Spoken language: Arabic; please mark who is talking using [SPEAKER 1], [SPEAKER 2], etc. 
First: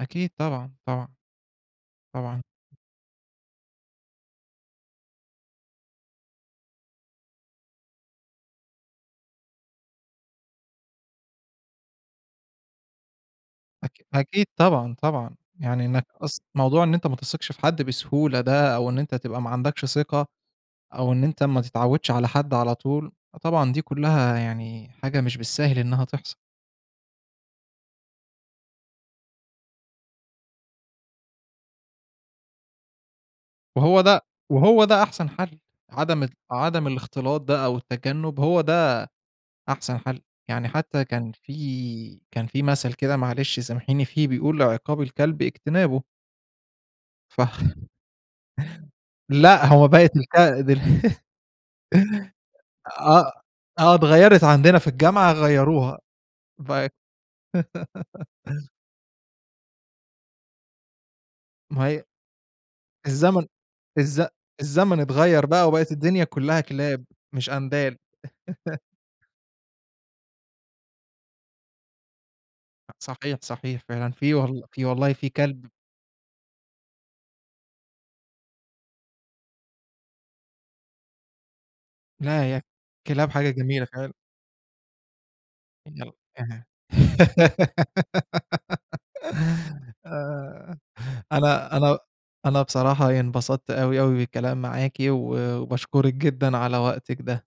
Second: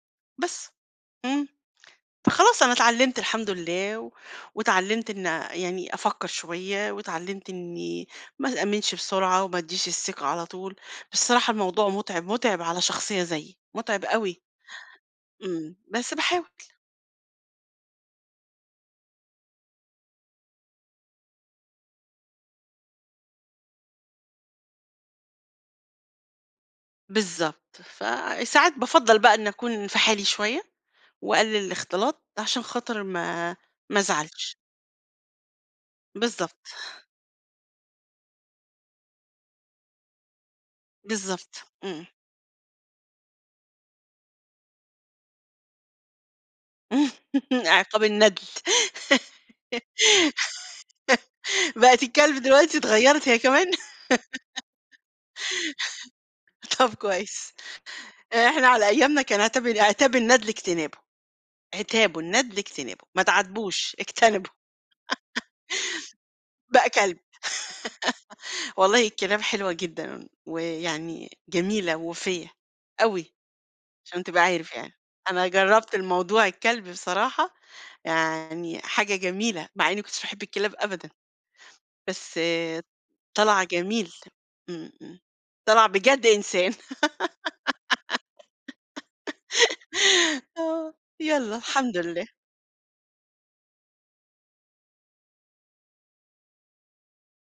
[SPEAKER 1] أكيد
[SPEAKER 2] بس.
[SPEAKER 1] طبعًا، طبعًا،
[SPEAKER 2] إمم.
[SPEAKER 1] طبعًا.
[SPEAKER 2] فخلاص أنا اتعلّمت الحمد الله، واتعلّمت إن أ يعني أفكّر شوية، واتعلمت إني ما تأمّنش بسرعة، وما أدِّيش الثقة على طول، بس الصراحة الموضوع مُتعب مُتعب على شخصية زيي، مُتعب
[SPEAKER 1] أك
[SPEAKER 2] أوي.
[SPEAKER 1] أكيد طبعًا، طبعًا،
[SPEAKER 2] إمم.
[SPEAKER 1] يعني إنّك
[SPEAKER 2] بس
[SPEAKER 1] أص
[SPEAKER 2] باحاول.
[SPEAKER 1] موضوع إن أنت ما تثقش في حد بسهولة ده، أو إن أنت تبقى ما عندكش ثقة، أو إن أنت ما تتعودش على حد على طول، فطبعًا دي كُلّها يعني حاجة مش بالساهل إنّها تحصل.
[SPEAKER 2] بالضبط. فساعات بافَضّل بقى إن أكون في حالي شوية، وأقلل الاختلاط، عشان خاطر ما ما
[SPEAKER 1] وهو ده
[SPEAKER 2] أزعلش.
[SPEAKER 1] وهو ده أحسن حل. عدم ال
[SPEAKER 2] بالضبط.
[SPEAKER 1] عدم الاختلاط ده أو التجنب هو ده أحسن حل. يعني حتى كان
[SPEAKER 2] بالضبط. إمم.
[SPEAKER 1] في كان في مثل كده معلش سامحيني فيه، بيقول عقاب الكلب اجتنابه. فخّ
[SPEAKER 2] عقاب الندل
[SPEAKER 1] لأ، هو بقِت الك د ال
[SPEAKER 2] بقِت الكلب دلوقتي، اتغيّرِت
[SPEAKER 1] آه،
[SPEAKER 2] هي كمان؟
[SPEAKER 1] آه اتغيّرِت، عندنا في الجامعة غيّروها
[SPEAKER 2] طب
[SPEAKER 1] بقِت
[SPEAKER 2] كويس. إحنا على أيامنا كان عِتاب ال عِتاب الندل اجتنابه.
[SPEAKER 1] ما هي
[SPEAKER 2] عِتابه الندل اجتنابه. ما
[SPEAKER 1] الزمن
[SPEAKER 2] تعاتبوش،
[SPEAKER 1] الز
[SPEAKER 2] اجتنبه.
[SPEAKER 1] الزمن اتغيّر بقى، وبقِِت الدنيا كُلّها
[SPEAKER 2] بقى
[SPEAKER 1] كلاب،
[SPEAKER 2] كلب
[SPEAKER 1] مش أندال.
[SPEAKER 2] والله الكلاب حلوة جدًا، ويعني جميلة ووفية
[SPEAKER 1] أ
[SPEAKER 2] أوي،
[SPEAKER 1] صحيح، صحيح فعلًا،
[SPEAKER 2] عشان
[SPEAKER 1] في
[SPEAKER 2] تبقى
[SPEAKER 1] والل
[SPEAKER 2] عارف
[SPEAKER 1] في
[SPEAKER 2] يعني،
[SPEAKER 1] والله في
[SPEAKER 2] أنا
[SPEAKER 1] كلب
[SPEAKER 2] جربت الموضوع الكلب بصراحة، يعني حاجة جميلة مع إني ما كنتش باحب الكلاب أبدًا. بس
[SPEAKER 1] لا هي الكلاب حاجة
[SPEAKER 2] طلع
[SPEAKER 1] جميلة
[SPEAKER 2] جميل.
[SPEAKER 1] فعلًا.
[SPEAKER 2] إمم إمم. طلع بجد
[SPEAKER 1] [unintelligible]
[SPEAKER 2] إنسان. آه، يالَّا
[SPEAKER 1] أنا
[SPEAKER 2] الحمد
[SPEAKER 1] أنا
[SPEAKER 2] لله.
[SPEAKER 1] أنا بصراحة انبسطت أوي أوي بالكلام معاكِ و وباشكرِك جدًا على وقتِك ده.